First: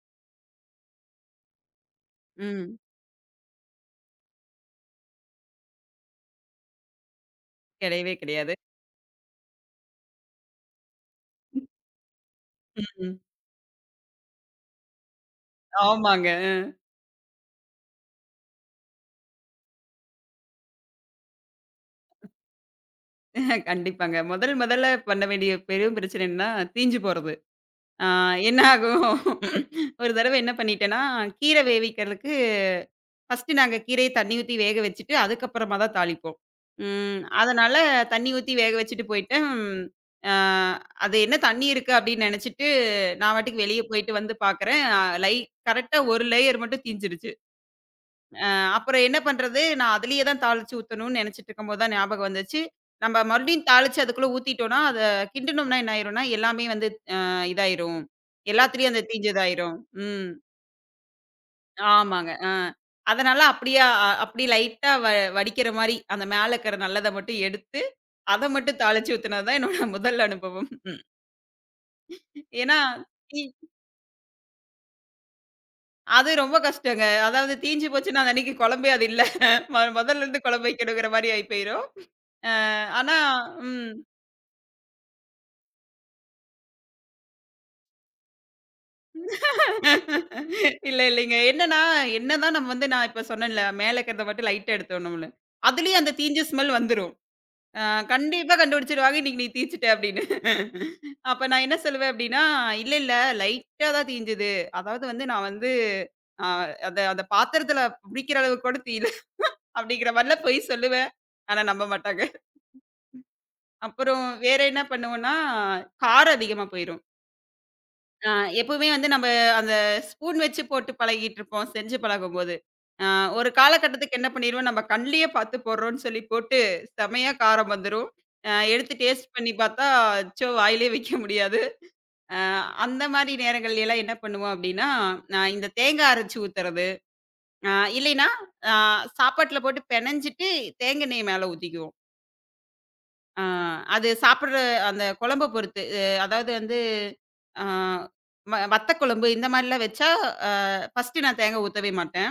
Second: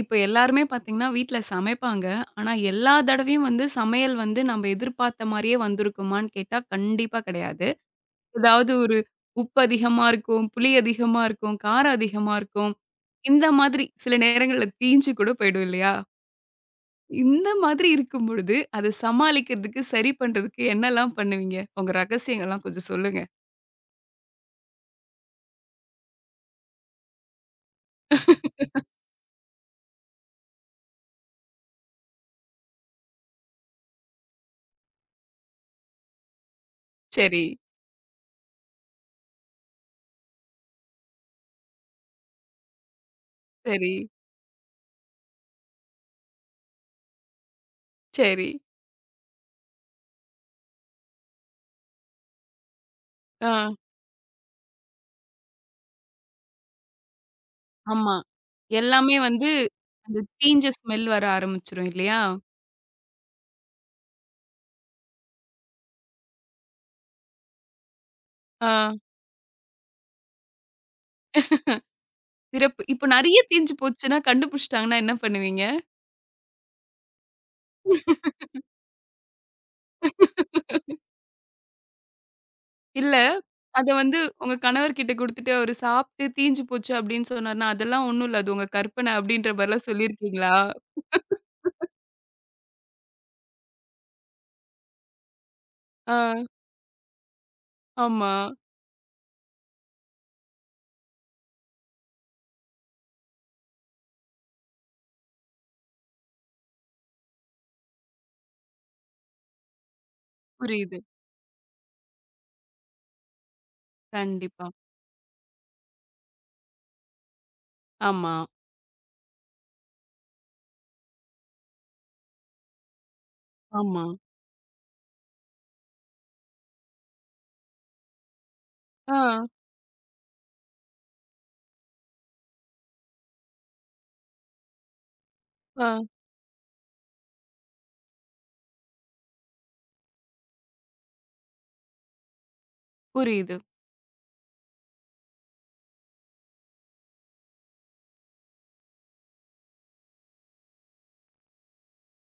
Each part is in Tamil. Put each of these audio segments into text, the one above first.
இப்ப எல்லாருமே பாத்தீங்கன்னா வீட்ல சமைப்பாங்க. ஆனா, ம். எல்லா தடவையும் வந்து சமையல் வந்து நம்ம எதிர்பார்த்த மாரியே வந்திருக்குமான்னு கேட்டா, கண்டிப்பா கிடையாது. கிடையவே கிடையாது. ஏதாவது ஒரு உப்பு அதிகமா இருக்கும், புளி அதிகமா இருக்கும், காரம் அதிகமா இருக்கும். ம். இந்த மாதிரி சில நேரங்கள்ல தீஞ்சு கூட போயிடும் இல்லையா? ஆமாங்க. இந்த மாதிரி இருக்கும் பொழுது, அத சமாளிக்கிறதுக்கு, சரி பண்றதுக்கு என்னலாம் பண்ணுவீங்க? உங்க ரகசியங்கள்லாம் கொஞ்சம் சொல்லுங்க. கண்டிப்பாங்க. முதல் முதல்ல பண்ண வேண்டிய பெரும் பிரச்சனை என்னன்னா, தீஞ்சு போறது. ஆ என்ன ஆகும்? ஒரு தடவ என்ன பண்ணிட்டேன்னா, கீரை வேவிக்கிறதுக்கு ஃபர்ஸ்ட்டு நாங்க கீரைய தண்ணி ஊத்தி வேக வச்சுட்டு, அதுக்கப்புறமா தான் தாளிப்போம். ம். சரி, அதனால தண்ணி ஊத்தி வேக வச்சுட்டு போயிட்டேன். ஆ அது என்ன தண்ணி இருக்கு அப்படின்னு நினைச்சுட்டு, நான் பாட்டுக்கு வெளிய சரி, போயிட்டு வந்து பார்க்குறேன். லை கரெக்ட்டா ஒரு லேயர் மட்டும் தீஞ்சிருச்சு. சரி. அப்புறம் என்ன பண்றது? நான் அதிலேயே தான் தாளிச்சு ஊத்தணும்னு நெனச்சிட்டு இருக்கும்போது தான் ஞாபகம் வந்துச்சு. நம்ம மறுபடியும் ஆ, தாளிச்சு அதுக்குள்ள ஊத்திட்டோம்னா, அத கிண்டுனோம்னா என்ன ஆயிரும்னா, எல்லாமே வந்து அ இதாயிரும். ஆமா. எல்லாத்துலயும் அந்த எல்லாமே வந்து தீஞ்சதாயிரும். அந்த ம். தீஞ்ச ஸ்மெல் வர ஆரம்பிச்சுரும் இல்லையா? ஆமாங்க. அதனால அப்படியே அப்படியே லைட்டா வடிக்கிற மாரி, அந்த மேல இருக்கிற நல்லத மட்டும் எடுத்து, அத மட்டும் ஆ, தாளிச்சு ஊத்துனது தான் என்னோட முதல் அனுபவம். ஏன்னா, சிறப்பு. இப்ப நெறைய தீ தீஞ்சு போச்சுன்னா, கண்டுபிடிச்சுட்டாங்கன்னா என்ன பண்ணுவீங்க? அது ரொம்ப கஷ்டங்க. அதாவது தீஞ்சு போச்சுன்னா, அந்த அன்னைக்கு குழம்பே அது இல்ல. மொதல்ல இருந்து குழம்பு வைக்கணுங்கிற மாரி ஆயி போயிரும். அ இல்ல, ஆனா, அத ம். வந்து உங்க கணவர்கிட்ட குடுத்துட்டு, அவரு சாப்ட்டு தீஞ்சு போச்சு அப்டின்னு சொன்னாருன்னா, அதெல்லாம் ஒண்ணும் இல்ல. அது உங்க கற்பனை அப்டின்ற மாரிலாம் சொல்லியிருக்கீங்களா? இல்ல, இல்லைங்க. என்னன்னா, என்னதான் நம்ம வந்து நான் இப்ப சொன்னேன்ல, மேல இருக்கிறத மட்டும் லைட்டா எடுத்தோம்னோம்ல. அதுலயும் அந்த ஆ, தீஞ்ச ஸ்மெல் வந்துரும். அ ஆமா. கண்டிப்பா கண்டுபிடிச்சுருவாங்க, "இன்னைக்கு நீ தீச்சுட்ட" அப்படின்னு. அப்ப நான் என்ன சொல்லுவேன் அப்படின்னா, "இல்ல, இல்ல, லைட்டா தான் தீஞ்சது. அதாவது வந்து நான் வந்து அ அத அந்த பாத்திரத்தில பிடிக்கிற அளவுக்கு கூட தீயல" அப்படிங்கிற மாரிலாம் பொய் புரியுது. சொல்லுவேன். ஆனா நம்ப மாட்டாங்க. அப்புறம் வேற கண்டிப்பா. என்ன பண்ணுவோம்னா, காரம் அதிகமா போயிரும். ஆ ஆமா, எப்பவுமே வந்து நம்ம அந்த ஸ்பூன் வச்சு போட்டு பழகிட்டுருப்போம், செஞ்சு பழகும்போது. ஆ ஒரு ஆமா. காலகட்டத்துக்கு என்ன பண்ணிருவோம், நம்ம கண்லயே பார்த்து போடுறோம்ன்னு சொல்லி போட்டு, செமையா காரம் வந்துரும். எடுத்து ஆ, டேஸ்ட் பண்ணி பார்த்தா, அச்சோ! வாயிலே வைக்க முடியாது. அ அந்த மாரி நேரங்கள்ல எல்லாம் என்ன பண்ணுவோம் அப்டின்னா, நான் இந்த ஆ. தேங்காய் அரைச்சு ஊத்துறது, அ இல்லைன்னா, அ சாப்பாட்டுல போட்டு பெனஞ்சிட்டு, தேங்காய் எண்ணெய மேல ஊத்திக்குவோம். ஆ, புரியுது. அது சாப்பிடுற அந்த குழம்ப பொறுத்து. அதாவது வந்து ஆ வத்த குழம்பு இந்த மாரிலாம் வச்சா, அ ஃபர்ஸ்ட்டு நான் தேங்கா ஊத்தவே மாட்டேன்.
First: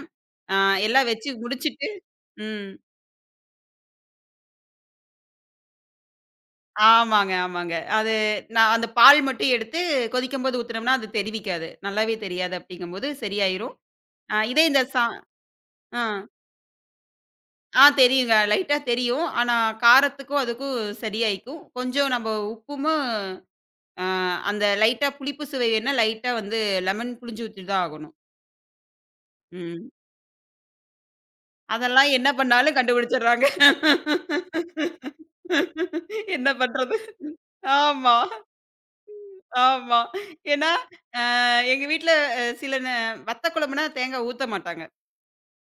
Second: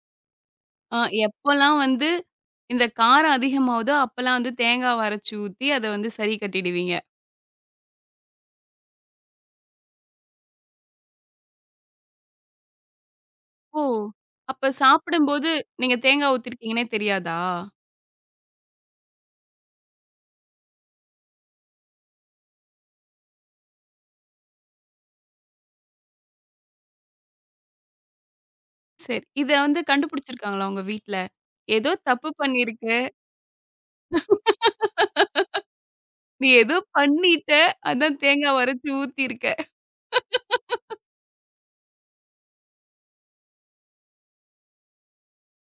ஆ ஆ, எல்லாம் வச்சு எப்பலாம் முடிச்சுட்டு வந்து ம். இந்த காரம் அதிகமாவுதோ, அப்பலாம் வந்து தேங்காவ அரைச்சு ஊத்தி, அத வந்து சரி கட்டிடுவீங்க. ஆமாங்க, ஆமாங்க. அது நான் அந்த பால் மட்டும் எடுத்து கொதிக்கும்போது ஊத்துனோம்னா, அது தெரிவிக்காது. நல்லாவே தெரியாது அப்படிங்கும்போது சரியாயிரும். ஓ! ஆ இதே அப்ப இந்த சா சாப்பிடும்போது நீங்க ஆ. தேங்காய் ஊத்திருக்கீங்கன்னே தெரியாதா? ஆ, தெரியுங்க. லைட்டா தெரியும். ஆனா காரத்துக்கும், அதுக்கும் சரியாயிக்கும். கொஞ்சம் நம்ம உப்புமு ஆ அந்த லைட்டா புளிப்பு சுவை வேணுனா, லைட்டா வந்து லெமன் புழிஞ்சு ஊத்தி தான் ஆகணும். சரி. இத வந்து ம். கண்டுபிடிச்சிருக்காங்களா உங்க வீட்ல? ஏதோ அதெல்லாம் என்ன தப்பு பண்ணாலும் பண்ணியிருக்க. கண்டுபிடிச்சுடுறாங்க. என்ன நீ ஏதோ பண்றது? பண்ணிட்ட. ஆமா, அதான் தேங்காய் உடைச்சு ஊத்தியிருக்க. ஆமா. ஏன்னா, அ எங்க வீட்ல அ சில நே வத்த குழம்புனா தேங்கா ஊத்த மாட்டாங்க.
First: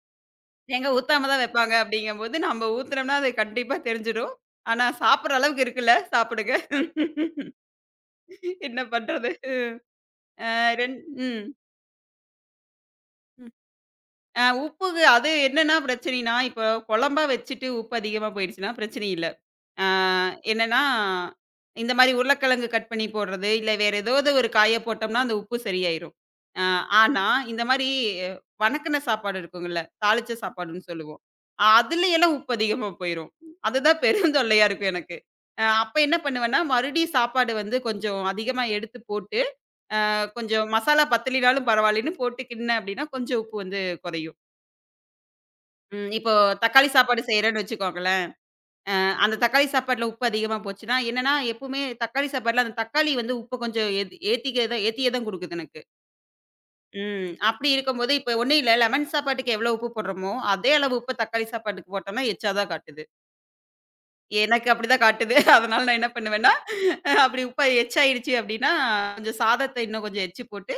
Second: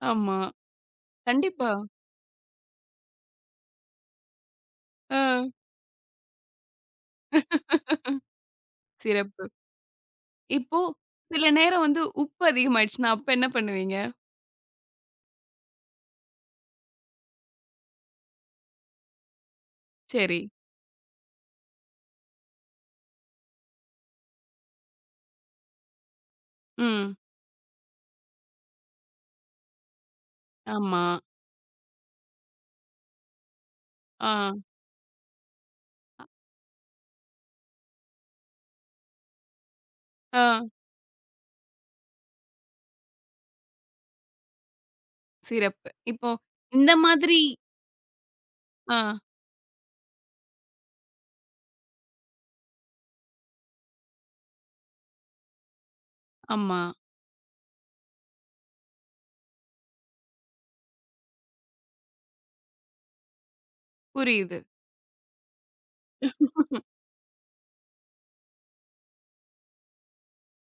ஆமா. தேங்கா ஊத்தாம தான் கண்டிப்பா. வைப்பாங்க அப்படிங்கும்போது, நம்ம ஊத்துனோம்னா அது கண்டிப்பா தெரிஞ்சிடும். ஆனா, ஆ. சாப்பிடுற அளவுக்கு இருக்குல்ல, சாப்பிடுங்க. என்ன பண்றது? சிறப்பு. அ இப்போ ரெண் ம். சில நேரம் வந்து உப்பு அதிகமாயிடுச்சுன்னா, அப்ப என்ன பண்ணுவீங்க? அ உப்பு, அது என்னன்னா பிரச்சனைன்னா, இப்போ குழம்பா வச்சுட்டு உப்பு அதிகமா போயிடுச்சுன்னா பிரச்சனை இல்ல. அ சரி. என்னன்னா, இந்த மாரி உருளைக்கிழங்கு கட் பண்ணி போடுறது, இல்ல வேற ஏதாவது ஒரு காய போட்டோம்னா அந்த உப்பு சரியாயிரும். அ ம். ஆனா, இந்த மாரி வணக்குன சாப்பாடு இருக்குங்கல்ல, தாளிச்ச சாப்பாடுன்னு ஆமா. சொல்லுவோம். அதுல எல்லாம் உப்பு அதிகமா போயிரும். அதுதான் ஆ. பெரும் தொல்லையா இருக்கும் எனக்கு. அப்ப என்ன பண்ணுவேன்னா, மறுபடியும் சாப்பாடு வந்து கொஞ்சம் அதிகமா எடுத்து போட்டு, ஆ. கொஞ்சம் மசாலா பத்தலினாலும் பரவாயில்லன்னு போட்டு கிண்டுனேன் அப்படின்னா கொஞ்சம் உப்பு வந்து குறையும். சிறப்பு. ம். இப்போ இப்போ தக்காளி இந்த சாப்பாடு மாதிரி செய்றேன்னு வச்சுக்கோங்களேன். ஆ. அந்த தக்காளி சாப்பாட்ல உப்பு அதிகமா போச்சுன்னா, என்னன்னா எப்பவுமே தக்காளி சாப்பாட்ல அந்த தக்காளி வந்து உப்பு கொஞ்சம் ஏத்திக்க தான் ஏத்தியே தான் குடுக்குது எனக்கு. ஆமா. ம். அப்படி இருக்கும்போது இப்ப ஒண்ணும் இல்ல. லெமன் சாப்பாட்டுக்கு எவ்வளோ உப்பு போடுறோமோ, அதே அளவு உப்பு தக்காளி சாப்பாட்டுக்கு போட்டோம்னா எச்சா தான் காட்டுது. புரியுது. எனக்கு அப்படிதான் காட்டுது. அதனால நான் என்ன பண்ணுவேன்னா, அப்படி உப்பு எச்சாயிடுச்சு அப்படின்னா, கொஞ்சம் சாதத்த இன்னும் கொஞ்சம் எச்சு போட்டு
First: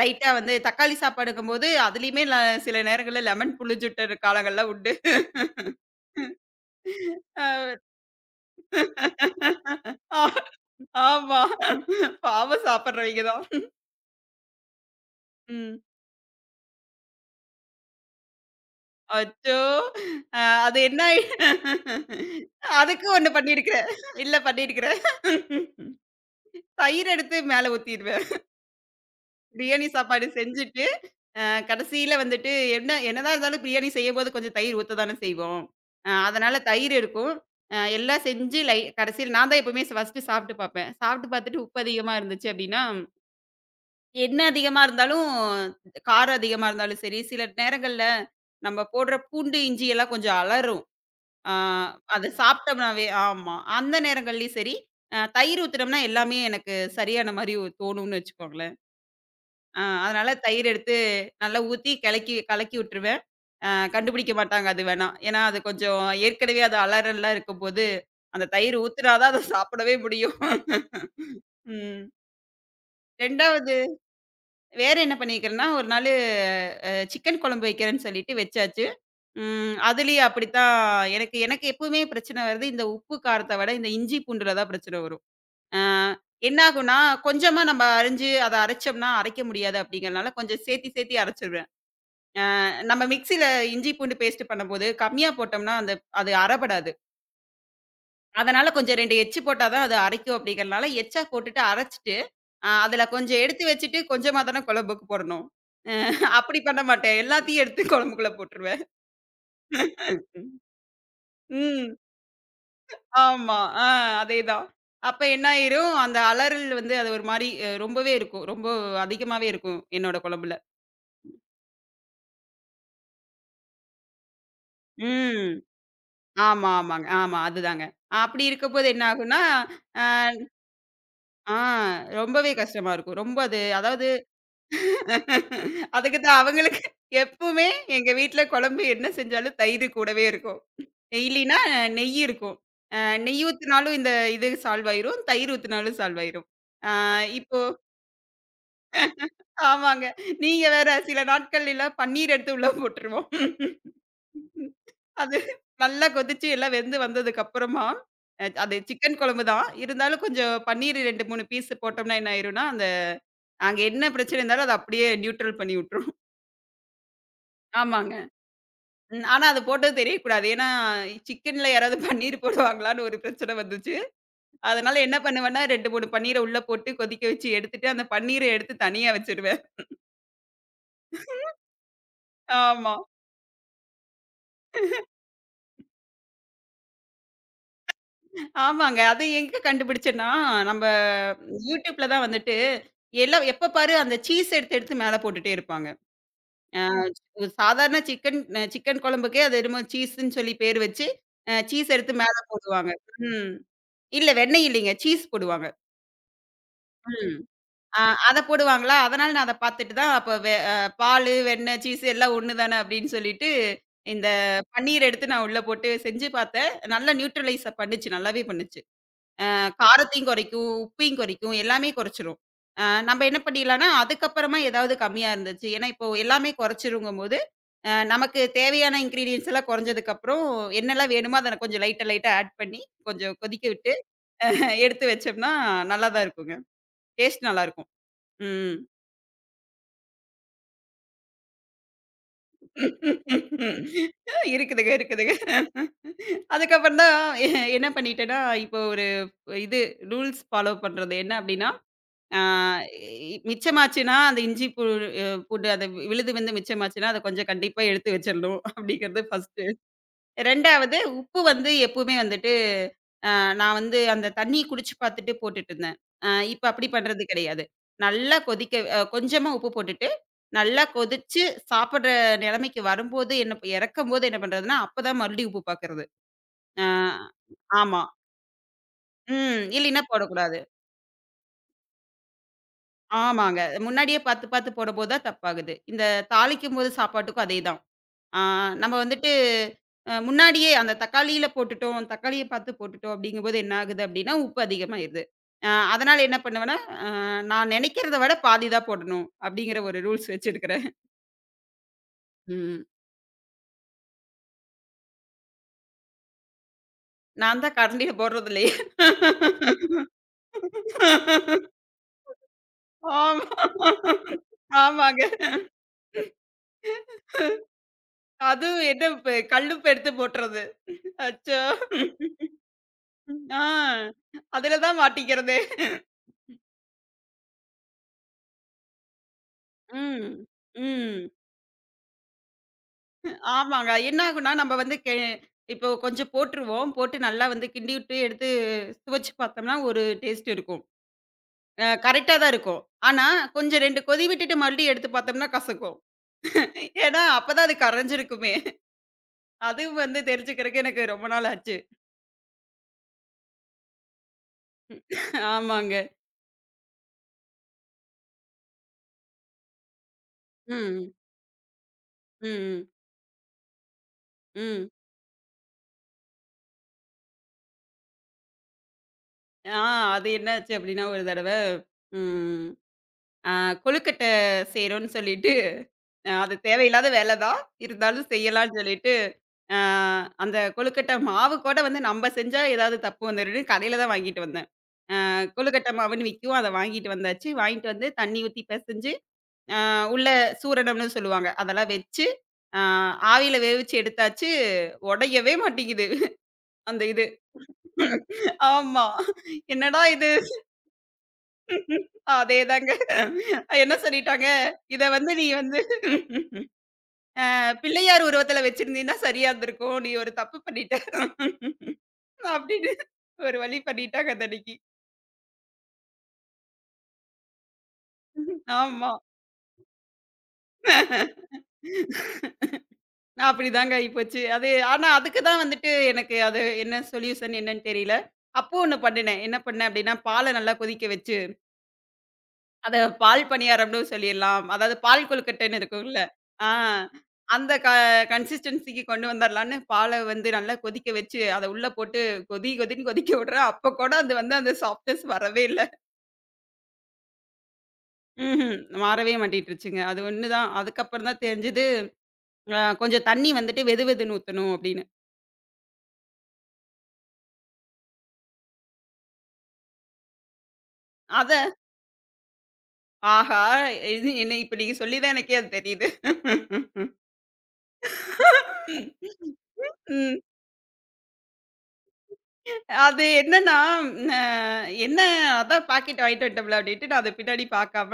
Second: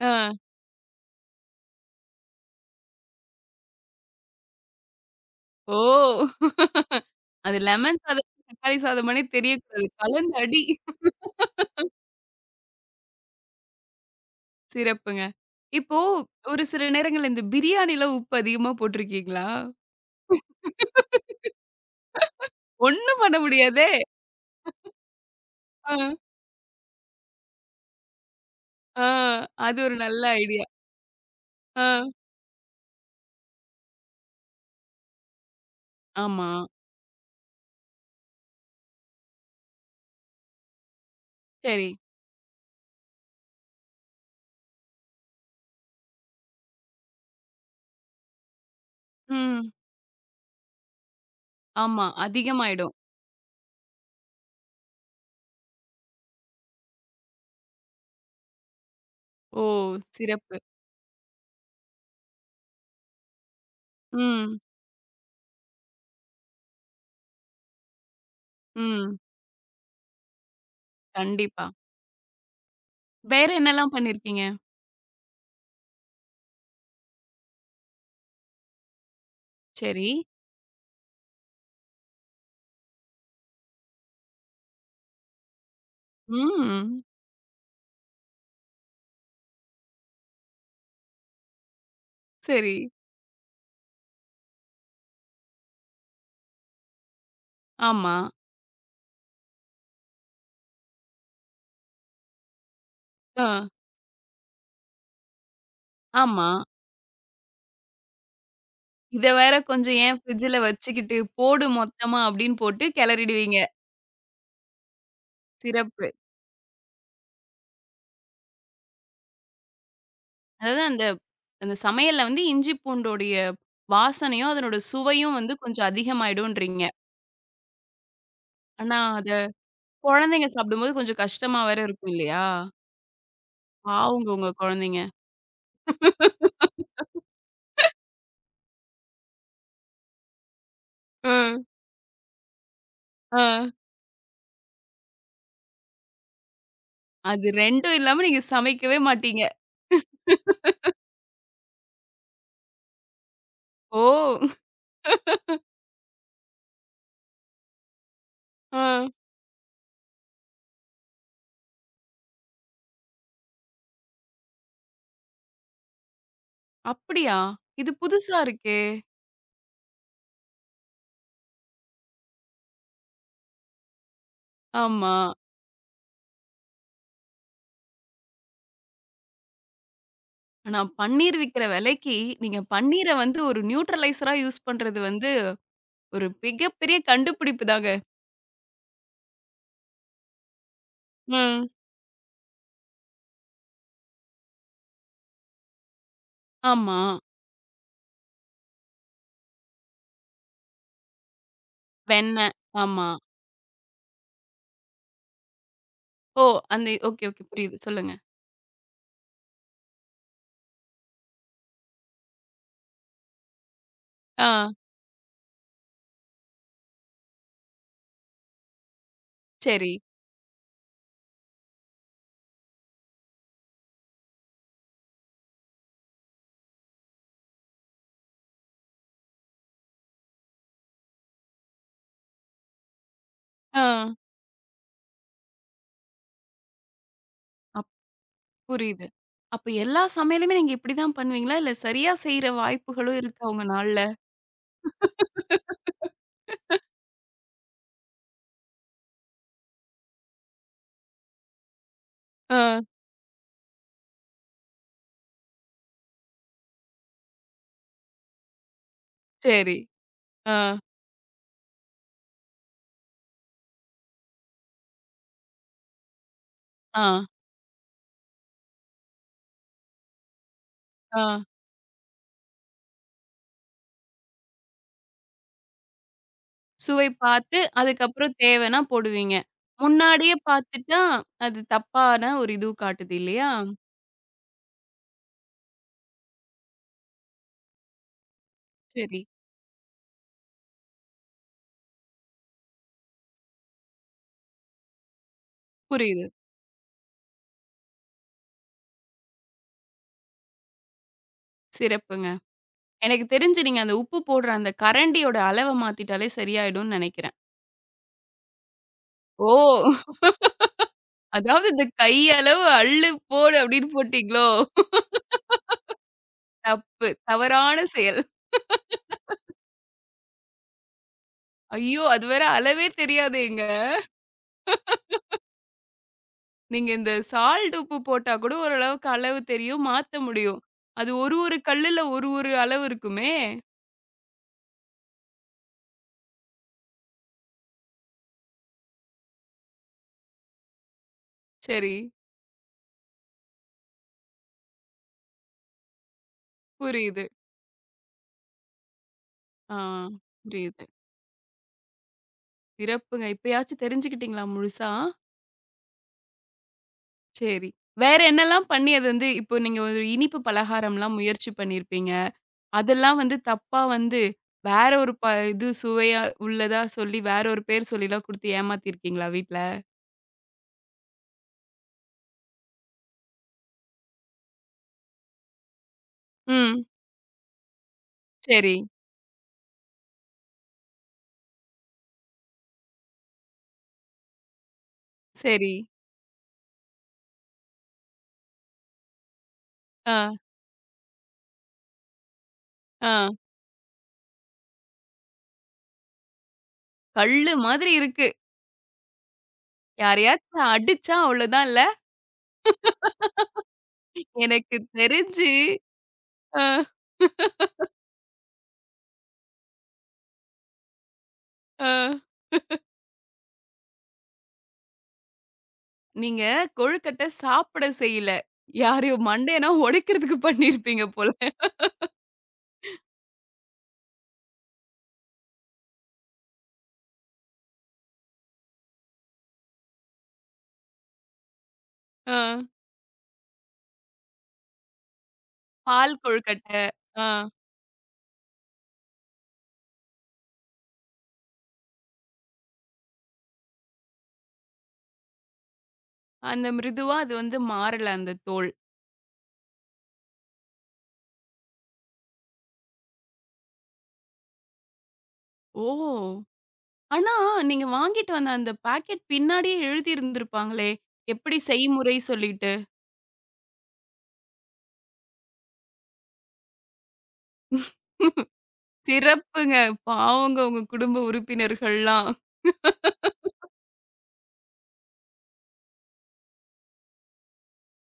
ஆ. லைட்டா வந்து தக்காளி சாப்பாடுக்கும்போது, அதிலயுமே ல சில நேரங்கள்ல லெமன் புழிஞ்சுட்ட காலங்கள்லாம் உண்டு. ஓ! அது அ. லெமன் சாதம், தக்காளி சாதமான்னே தெரியக்கூடாது. ஆ கலந்து அடி. ஆமா. பாவம் சாப்பிடுறவைங்க தான். சிறப்புங்க. ம். இப்போ ஒரு சில நேரங்கள்ல இந்த பிரியாணில உப்பு அதிகமா போட்டிருக்கீங்களா? அச்சோ! அ அது என்ன ஆயி அதுக்கு ஒண்ணும் ஒண்ணு பண்ண பண்ணியிருக்கிறேன். முடியாதே! இல்ல, பண்ணியிருக்கிறேன். ஆ, தயிர் எடுத்து மேல ஊத்திருவேன். ஆ. அது பிரியாணி ஒரு நல்ல சாப்பாடு ஐடியா. செஞ்சுட்டு, அ ஆ. கடைசியில வந்துட்டு என்ன என்னதான் இருந்தாலும் பிரியாணி செய்யும்போது கொஞ்சம் தயிர் ஊத்த தானே செய்வோம். ஆமா. அதனால தயிர் இருக்கும். எல்லாம் செஞ்சு கடைசியில நான் தான் எப்பவுமே ஃபர்ஸ்ட்டு சாப்பிட்டு பார்ப்பேன். சாப்பிட்டு பார்த்துட்டு உப்பு சரி. அதிகமா இருந்துச்சு அப்படின்னா, என்ன அதிகமா இருந்தாலும் காரம் அதிகமா இருந்தாலும் சரி, சில நேரங்கள்ல நம்ம போடுற பூண்டு, ம். இஞ்சி எல்லாம் கொஞ்சம் அலறும். அ ஆமா. அத அதிகமாயிடும். சாப்பிட்டோம்னாவே ஆமா. அந்த நேரங்கள்லயும் சரி, தயிர் ஊத்துனோம்னா எல்லாமே எனக்கு சரியான மாரி தோணும்னு வச்சுக்கோங்களேன். ஓ! அதனால சிறப்பு. தயிர் எடுத்து நல்லா ஊத்தி கலக்கி கலக்கி விட்டுருவேன். அ கண்டுபிடிக்க ம். மாட்டாங்க அது வேணா. ஏன்னா, அது கொஞ்சம் ஏற்கனவே அது அலறல்லாம் இருக்கும்போது, அந்த தயிர் ஊத்துனா ம். தான் அத சாப்பிடவே முடியும். கண்டிப்பா. ம். வேற 2வது என்னலாம் பண்ணியிருக்கீங்க? வேற என்ன பண்ணியிருக்கிறேன்னா, ஒரு நாளு சிக்கன் குழம்பு வைக்கிறேன்னு சொல்லிட்டு வச்சாச்சு. சரி. அதுலயும் அப்படித்தான் எனக்கு எனக்கு எப்பவுமே பிரச்சனை வருது, இந்த உப்பு காரத்த விட இந்த இஞ்சி பூண்டுல தான் பிரச்சனை வரும். அ என்னாகும்னா, ம். கொஞ்சமா நம்ம அரிஞ்சு அத அரைச்சோம்னா அரைக்க முடியாது அப்படிங்கிறனால கொஞ்சம் சேர்த்தி சேர்த்தி அரைச்சிருவேன். சரி. நம்ம மிக்ஸியில இஞ்சி பூண்டு பேஸ்ட் பண்ணும்போது, கம்மியா போட்டோம்னா அது அரபடாது. ஆமா. அதனால கொஞ்சம் 2 எச்சு போட்டா தான் அது அரைக்கும் அப்படிங்கிறனால, எச்சா போட்டுட்டு அரைச்சுட்டு, அதுல கொஞ்சம் ஆ. எடுத்து வச்சுட்டு, கொஞ்சமா தானே குழம்புக்கு போடணும். அ ஆமா. அப்படி பண்ண மாட்டேன். எல்லாத்தையும் எடுத்து குழம்புக்குள்ள போட்டுருவேன். இத வேற கொஞ்சம் ஏன் ஃப்ரிட்ஜ்ல வச்சுக்கிட்டு, போடு ம். மொத்தமா அப்படின்னு போட்டு ஆமா. கிளறிடுவீங்க. ஆ அதேதான். அப்ப என்ன ஆயிரும், சிறப்பு. அந்த அலறல் வந்து அது ஒரு மாரி ரொம்பவே இருக்கும். ரொம்ப அதிகமாவே இருக்கும் என்னோட குழம்புல. அதாவது அந்த அந்த சமையல்ல வந்து இஞ்சி பூண்டோடைய வாசனையும், அதனோட சுவையும் ம். வந்து கொஞ்சம் ஆமா, அதிகமாயிடும்ன்றீங்க. ஆமாங்க. ஆமா, அதுதாங்க. அப்படி இருக்கும்போது ஆனா என்ன அத ஆகும்னா, அ குழந்தைங்க சாப்பிடும்போது கொஞ்சம் ஆ கஷ்டமா வேற இருக்கும் இல்லையா? ரொம்பவே கஷ்டமா இருக்கும். ரொம்ப அது அதாவது பாவங்க உங்க குழந்தைங்க. அதுக்கு தான் அவங்களுக்கு எப்பவுமே எங்க வீட்ல குழம்பு என்ன செஞ்சாலும் தயிர் கூடவே இருக்கும். ஆ, டெய்லினா நெய் இருக்கும். அ நெய் ஆ. ஊத்துனாலும் இந்த இது சால்வ் ஆயிரும். தயிர் ஊத்துனாலும் சால்வ் ஆயிரும். ஆ அது இப்போ 2ம் இல்லாம நீங்க சமைக்கவே மாட்டீங்க. ஆமாங்க. நீங்க வேற சில நாட்கள் எல்லாம் பன்னீர் எடுத்து உள்ள போட்டுருவோம். ஓ! அது நல்லா கொதிச்சு எல்லாம் வெந்து வந்ததுக்கு அப்புறமா, அது ஆ. சிக்கன் குழம்பு தான். இருந்தாலும் கொஞ்சம் பன்னீர் 2, 3 பீஸ் போட்டோம்னா என்ன ஆயிரும்னா, அங்க என்ன பிரச்சனை இருந்தாலும் அத அப்படியே நியூட்ரல் பண்ணி விட்டுரும். அப்படியா? இது ஆமாங்க. புதுசா இருக்கே! ம். ஆனா அது போட்டது தெரியக்கூடாது. ஏன்னா சிக்கன்ல யாராவது பன்னீர் போடுவாங்களான்னு ஒரு பிரச்சனை வந்துச்சு. அதனால ஆமா. என்ன பண்ணுவேன்னா 2, 3 பன்னீர உள்ள போட்டு கொதிக்க வச்சு எடுத்துட்டு, அந்த பன்னீர எடுத்து தனியா வச்சுருவேன். ஆனா, பன்னீர் விக்கிற விலைக்கு, நீங்க ஆமா. பன்னீர வந்து ஒரு நியூட்ரலைசரா யூஸ் பண்றது வந்து, ஒரு மிகப்பெரிய கண்டுபிடிப்பு தாங்க. ஆமாங்க. அது எங்க கண்டுபிடிச்சேன்னா, நம்ம ம். YouTubeல தான் வந்துட்டு எல்லாம் எப்ப பாரு அந்த சீஸ் எடுத்து எடுத்து மேல போட்டுட்டே இருப்பாங்க. ஆமா. ம். ஒரு சாதாரண சிக்கன் சிக்கன் குழம்புக்கே அது என்னமோ சீஸ்ன்னு சொல்லி பேர் வச்சு, சீஸ் எடுத்து மேல வெண்ணெய். போடுவாங்க. ஆமா. ம். இல்ல, வெண்ணெய் இல்லீங்க. சீஸ் போடுவாங்க. ஓ! அந்த ஓகே, ம். ஓகே. புரியுது. ஆ சொல்லுங்க. அத போடுவாங்களா, அதனால நான் அத பார்த்துட்டு தான் அப்ப வெ அ பாலு, வெண்ணெய், சீஸ் எல்லாம் ஒண்ணு தானே அப்படின்னு சொல்லிட்டு, இந்த ஆ, பன்னீர் எடுத்து நான் உள்ள போட்டு செஞ்சு பார்த்தேன். நல்லா நியூட்ரலைஸ் பண்ணுச்சு. நல்லாவே பண்ணுச்சு. சரி. காரத்தையும் குறைக்கும், உப்பையும் குறைக்கும், எல்லாமே குறைச்சிரும். நம்ம என்ன பண்ணிடலாம்னா, அதுக்கப்புறமா ஏதாவது கம்மியா இருந்துச்சு. ஏன்னா இப்போ எல்லாமே குறைச்சிருங்கும்போது, நமக்கு தேவையான இன்கிரீடியன்ட்ஸ் எல்லாம் குறைஞ்சதுக்கப்புறம், என்னெல்லாம் வேணுமோ அத கொஞ்சம் லைட்டா லைட்டா ஆட் பண்ணி, கொஞ்சம் கொதிக்க ஆ. விட்டு எடுத்து வச்சோம்னா நல்லா தான் இருக்குங்க. டேஸ்ட் நல்லா இருக்கும். அப் ம். புரியுது. அப்ப எல்லா சமையலுமே நீங்க இப்படி தான் பண்ணுவீங்களா? இல்ல சரியா செய்ற வாய்ப்புகளும் இருக்கா உங்க நாள்ல? இருக்குதுங்க, இருக்குதுங்க. அதுக்கப்புறம் தான் என்ன பண்ணிட்டேன்னா, இப்போ ஒரு இது ரூல்ஸ் ஃபாலோ பண்றது என்ன அப்டின்னா, ஆ ஆ, மிச்சமாச்சுன்னா அந்த இஞ்சி பூ பூண்டு அந்த விழுது வந்து மிச்சமாச்சுன்னா, அத கொஞ்சம் கண்டிப்பா எடுத்து வச்சிரணும். அப்டிங்கிறது ஃபர்ஸ்ட். சரி. ஆ. 2வது உப்பு வந்து எப்பவுமே வந்துட்டு, அ நான் வந்து அந்த தண்ணீ குடிச்சு பார்த்துட்டு போட்டுட்டுருந்தேன். இப்ப அப்படி ஆ. பண்றது கிடையாது. நல்லா கொதிக்க கொஞ்சமா உப்பு போட்டுட்டு, நல்லா ஆ. கொதிச்சு சாப்பிடுற நிலைமைக்கு வரும்போது என்ன இறக்கும்போது என்ன பண்றதுன்னா, அப்பதான் மறுபடியும் உப்பு பார்க்கறது. அ சுவை பார்த்து, ஆமா. அதுக்கப்புறம் தேவைன்னா போடுவீங்க. ம். இல்லைன்னா முன்னாடியே போடக்கூடாது. பார்த்துட்டா, அது தப்பான ஒரு இது காட்டுது இல்லையா? ஆமாங்க. முன்னாடியே பார்த்து பார்த்து போடும்போது தான் தப்பாகுது. இந்த தாளிக்கும்போது சாப்பாட்டுக்கும் அதேதான். ஆ நம்ம சரி. வந்துட்டு முன்னாடியே அந்த தக்காளியில போட்டுட்டோம், தக்காளிய பார்த்து போட்டுட்டோம் அப்படிங்கும்போது என்ன ஆகுது அப்படின்னா, உப்பு அதிகமாயிருது. அ அதனால புரியுது. என்ன பண்ணுவேன்னா, அ நான் நினைக்கிறத விட பாதி தான் போடணும் அப்படிங்கிற ஒரு ரூல்ஸ் வச்சிருக்கிறேன். சிறப்புங்க. ம். எனக்கு தெரிஞ்சு நீங்க அந்த உப்பு போடுற அந்த கரண்டியோட அளவ மாத்திட்டாலே சரியாயிடும்னு நெனைக்கிறேன். நான் தான் கரண்டியில போடுறது இல்லையே. ஓ! அதாவது இந்த கை அளவு அள்ளு போடு அப்படின்னு ஆமா. போட்டீங்களோ? ஆமாங்க. தப்பு. தவறான செயல். அதுவும் என்ன உப்பு, கல்லுப்பு எடுத்து போட்டுறது. அச்சோ! ஐயோ! அது வேற அளவே ஆ. தெரியாதேங்க. அதுல தான் மாட்டிக்கிறதே. நீங்க இந்த சால்ட் உப்பு போட்டா கூட ஓரளவுக்கு அளவு தெரியும், மாத்த ம். முடியும். அது ம். ஒரு ஒரு கல்லுல ஒரு ஒரு அளவு இருக்குமே! ஆமாங்க. என்ன ஆகும்னா, நம்ம வந்து இப்போ கொஞ்சம் போட்டுருவோம். போட்டு நல்லா வந்து கிண்டிவிட்டு எடுத்து சுவைச்சு பார்த்தோம்னா, ஒரு டேஸ்ட் இருக்கும். சரி. கரெக்ட்டா தான் இருக்கும். ஆனா, கொஞ்சம் 2 கொதி விட்டுட்டு மறுபடியும் எடுத்து பார்த்தோம்னா கசக்கும். ஏன்னா, புரியுது. அப்ப தான் அது கரைஞ்சிருக்குமே. ஆ, அதுவும் வந்து தெரிஞ்சுக்கிறக்கு புரியுது. எனக்கு ரொம்ப நாள் ஆச்சு. சிறப்புங்க. இப்பயாச்சும் தெரிஞ்சுக்கிட்டீங்களா முழுசா? ஆமாங்க. சரி. வேற என்னலாம் பண்ணி அது வந்து இப்போ நீங்க ஒரு இனிப்பு ம். பலகாரம்லாம் முயற்சி பண்ணியிருப்பீங்க. ம். அதெல்லாம் வந்து தப்பா வந்து ம். வேற ஒரு ப இது சுவையா உள்ளதா சொல்லி வேற ஒரு பேர் சொல்லிலாம் குடுத்து ஏமாத்தியிருக்கீங்களா வீட்ல? ஆ அது என்னாச்சு அப்படின்னா, ஒரு தடவ ம் அ கொழுக்கட்டை செய்றோம்ன்னு சொல்லிட்டு, அது ம். தேவையில்லாத வேலை தான். இருந்தாலும் சரி, செய்யலாம்ன்னு சொல்லிட்டு ஆ அந்த கொழுக்கட்டை மாவு கூட வந்து நம்ப செஞ்சா ஏதாவது தப்பு வந்துருன்னு கடையில தான் வாங்கிட்டு வந்தேன். சரி. கொழுக்கட்டை மாவுன்னு விக்கும். அத வாங்கிட்டு வந்தாச்சு. வாங்கிட்டு வந்து தண்ணி ஊத்தி பெசஞ்சு, ஆ, உள்ள சூரணம்னு சொல்லுவாங்க. அதெல்லாம் வச்சு, ஆ ஆ. ஆவியில வேவிச்சு எடுத்தாச்சு. உடையவே மாட்டேங்குது. அந்த இது. கல்லு மாதிரி இருக்கு. ஆமா. என்னடா இது? யாரையாச்சும் அடிச்சா அவ்வளோதான் இல்ல? அதேதாங்க. என்ன சொல்லிட்டாங்க, எனக்கு "இத வந்து நீ தெரிஞ்சு வந்து ஆ, பிள்ளையார் உருவத்துல வச்சிருந்தீன்னா சரியா இருந்திருக்கும். நீ ஒரு தப்பு பண்ணிட்ட." ஆ. அப்படின்னு ஒரு வழி பண்ணிட்டாங்க அந்தன்னைக்கு. நீங்க கொழுக்கட்டை சாப்பிட செய்யல. ஆமா. யாரையோ மண்டையனா உடைக்கிறதுக்கு பண்ணியிருப்பீங்க போல. அப்படிதாங்க ஆயிப்போச்சு. அது, ஆனா அதுக்கு தான் வந்துட்டு எனக்கு அது என்ன சொல்யூஷன் என்னன்னு தெரியல. அப்போ ஒண்ணு பண்ணுனேன். என்ன பண்ணேன் அப்படின்னா, பால நல்லா கொதிக்க வச்சு, ஆ. அத பால் பணியாரம்னு சொல்லிறலாம். அதாவது பால் கொழுக்கட்டைன்னு பால் இருக்கும்ல. ஆ கொழுக்கட்டை. ஆ. அந்த க கன்சிஸ்டன்சிக்கு கொண்டு வந்துரலான்னு பால வந்து நல்லா கொதிக்க வச்சு, அத உள்ள போட்டு கொதி கொதின்னு கொதிக்க விடுறேன். அப்ப கூட அது வந்து அந்த சாஃப்ட்னஸ் வரவே இல்ல. அந்த மிருதுவா அது வந்து மாறல அந்த தோல். ம்ஹ்ம். மாறவே மாட்டேன்ருச்சுங்க. அது ஒண்ணுதான். அதுக்கப்புறம் தான் தெரிஞ்சது, கொஞ்சம் தண்ணி வந்துட்டு வெது வெதுன்னு ஊத்தணும் அப்படின்னு. ஓ! ஆனா நீங்க வாங்கிட்டு வந்த அந்த பாக்கெட் பின்னாடியே எழுதி இருந்திருப்பாங்களே! எப்படி அதான். செய்முறை சொல்லிட்டு. ஆஹா! இது என்ன இப்ப நீங்க சொல்லி தான் எனக்கே அது தெரியுது. சிறப்புங்க. ம். பாவங்க உங்க குடும்ப உறுப்பினர்கள்லாம். அது என்னன்னா, ந என்ன, அதான் பாக்கெட் வாங்கிட்டு வந்துட்டோம்ல அப்டின்ட்டு நான் அத பின்னாடி பாக்காம,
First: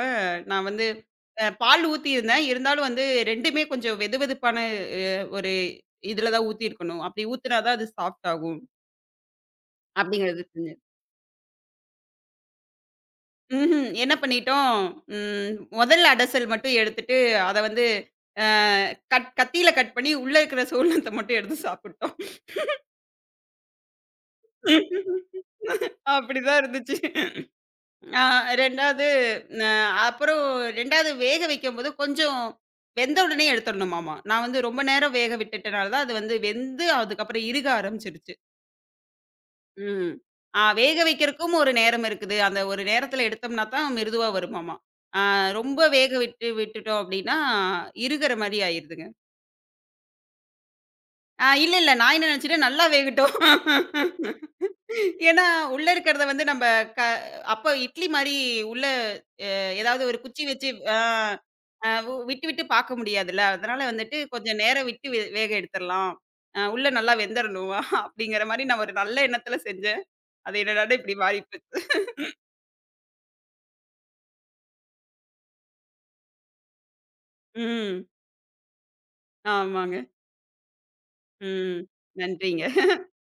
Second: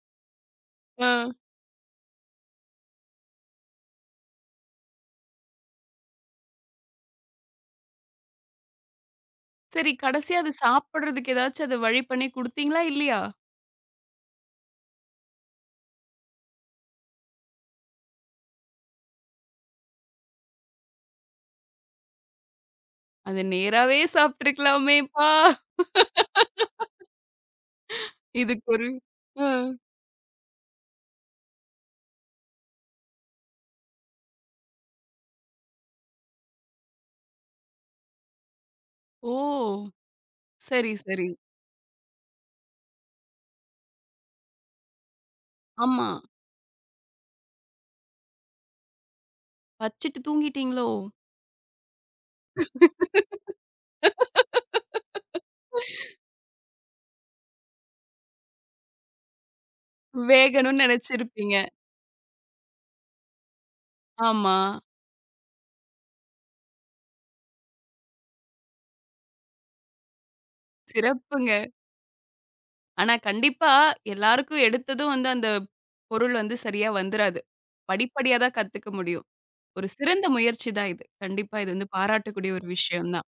நான் வந்து ஆ. பால் ஊத்தியிருந்தேன். இருந்தாலும் வந்து 2மே கொஞ்சம் வெதுவெதுப்பான ஒரு இதுல தான் ஊத்தியிருக்கணும். அப்டி ஊத்துனா தான் அது சாஃப்ட் ஆகும். சரி, கடைசியா அப்டிங்கிறது அது தெரிஞ்சு சாப்பிடுறதுக்கு ஏதாச்சும் அத வழி பண்ணி குடுத்தீங்களா? இல்லையா? ம்ஹ்ம். என்ன பண்ணிட்டோம், ம் முதல் அடசல் மட்டும் எடுத்துட்டு, அத வந்து அ கட் கத்தியில கட் பண்ணி, உள்ள இருக்கிற சோளத்த மட்டும் எடுத்து சாப்பிட்டோம். அத நேராவே சாப்பிட்டுருக்கலாமேப்பா! அப்படிதான் இருந்துச்சு. ஆ இதுக்கு ஒரு 2வது ஆ. அ அப்புறம் 2வது வேக வைக்கும்போது கொஞ்சம் வெந்த உடனே எடுத்துரணுமாமா. நான் வந்து ரொம்ப நேரம் வேக விட்டுட்டனால தான் அது வந்து வெந்து அதுக்கப்புறம் இறுக ஆரம்பிச்சுருச்சு. ஓ! ம். சரி, வேக சரி. வைக்கிறக்கும் ஒரு நேரம் இருக்குது. அந்த ஒரு நேரத்துல எடுத்தோம்னா தான் மிருதுவா வருமாமா. ஆ ரொம்ப ஆமா. வேக விட்டு விட்டுட்டோம் அப்படின்னா, இறுகுற மாரி ஆயிருதுங்க. வச்சுட்டு தூங்கிட்டீங்களோ? இல்ல, இல்ல. நான் என்ன நினைச்சுட்டேன் நல்லா வேகட்டும். ஏன்னா, உள்ள இருக்கிறத வந்து நம்ப க அப்ப இட்லி மாரி உள்ள ஏதாவது ஒரு குச்சி வச்சு வேகணும்னு ஆ நெனச்சிருப்பீங்க. அ உ விட்டு, விட்டு பாக்க முடியாதுல்ல. அதனால வந்துட்டு ஆமா. கொஞ்சம் நேரம் விட்டு வேக எடுத்துரலாம். உள்ள நல்லா வெந்தரணும். அப்படிங்கிற மாரி நான் ஒரு நல்ல எண்ணத்துல செஞ்சேன். அது என்னடான்னா இப்படி மாறி சிறப்புங்க. போச்சு. ஆனா கண்டிப்பா எல்லாருக்கும் எடுத்ததும் வந்து அந்த பொருள் வந்து சரியா வந்துராது. ம். படிப்படியா தான் கத்துக்க முடியும். ஒரு ஆமாங்க. சிறந்த முயற்சி தான் இது. கண்டிப்பா இது ம். வந்து பாராட்டக்கூடிய நன்றிங்க. ஒரு விஷயம் தான்.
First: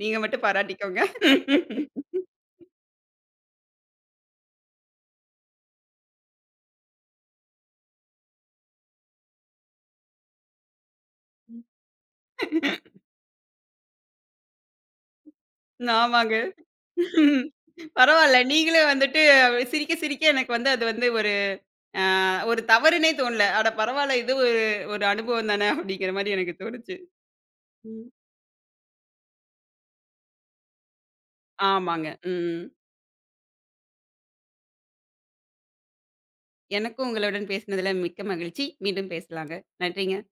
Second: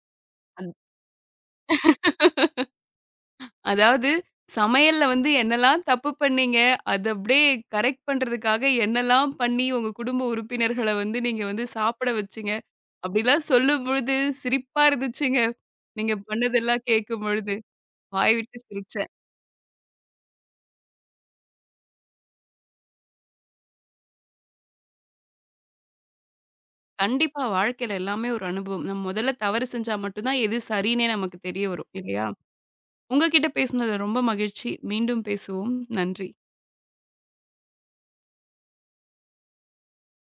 நீங்க மட்டும் பாராட்டிக்கோங்க. அதாவது சமையல்ல வந்து என்னெல்லாம் தப்பு பண்ணீங்க, அத அப்படியே கரெக்ட் பண்றதுக்காக என்னெல்லாம் பண்ணி உங்க குடும்ப உறுப்பினர்கள வந்து நீங்க வந்து சாப்பிட வச்சீங்க? அப்படிலாம் சொல்லும்பொழுது சிரிப்பா இருந்துச்சுங்க. நீங்க ஆமாங்க. பண்ணதெல்லாம் கேட்கும்பொழுது. வாய் பரவால்ல. விட்டு நீங்களே சிரிச்சேன். வந்துட்டு சிரிக்க, சிரிக்க எனக்கு வந்து அது வந்து அ ஒரு தவறுனே தோணல. அட, பரவால்ல, இது ஒரு ஒரு அனுபவம் தானே அப்படிங்கிற மாரி எனக்கு தோணுச்சு. கண்டிப்பா வாழ்க்கையில ம். எல்லாமே ஒரு அனுபவம். நம்ம முதல்ல தவறு செஞ்சா மட்டும் தான் எது சரின்னே நமக்கு தெரிய வரும் ஆமாங்க. இல்லையா? ம். உங்க கிட்ட பேசினது ரொம்ப மகிழ்ச்சி. மீண்டும் பேசுவோம். நன்றி. எனக்கும் உங்களுடன் பேசினதுல மிக்க மகிழ்ச்சி. மீண்டும் பேசலாங்க. நன்றிங்க.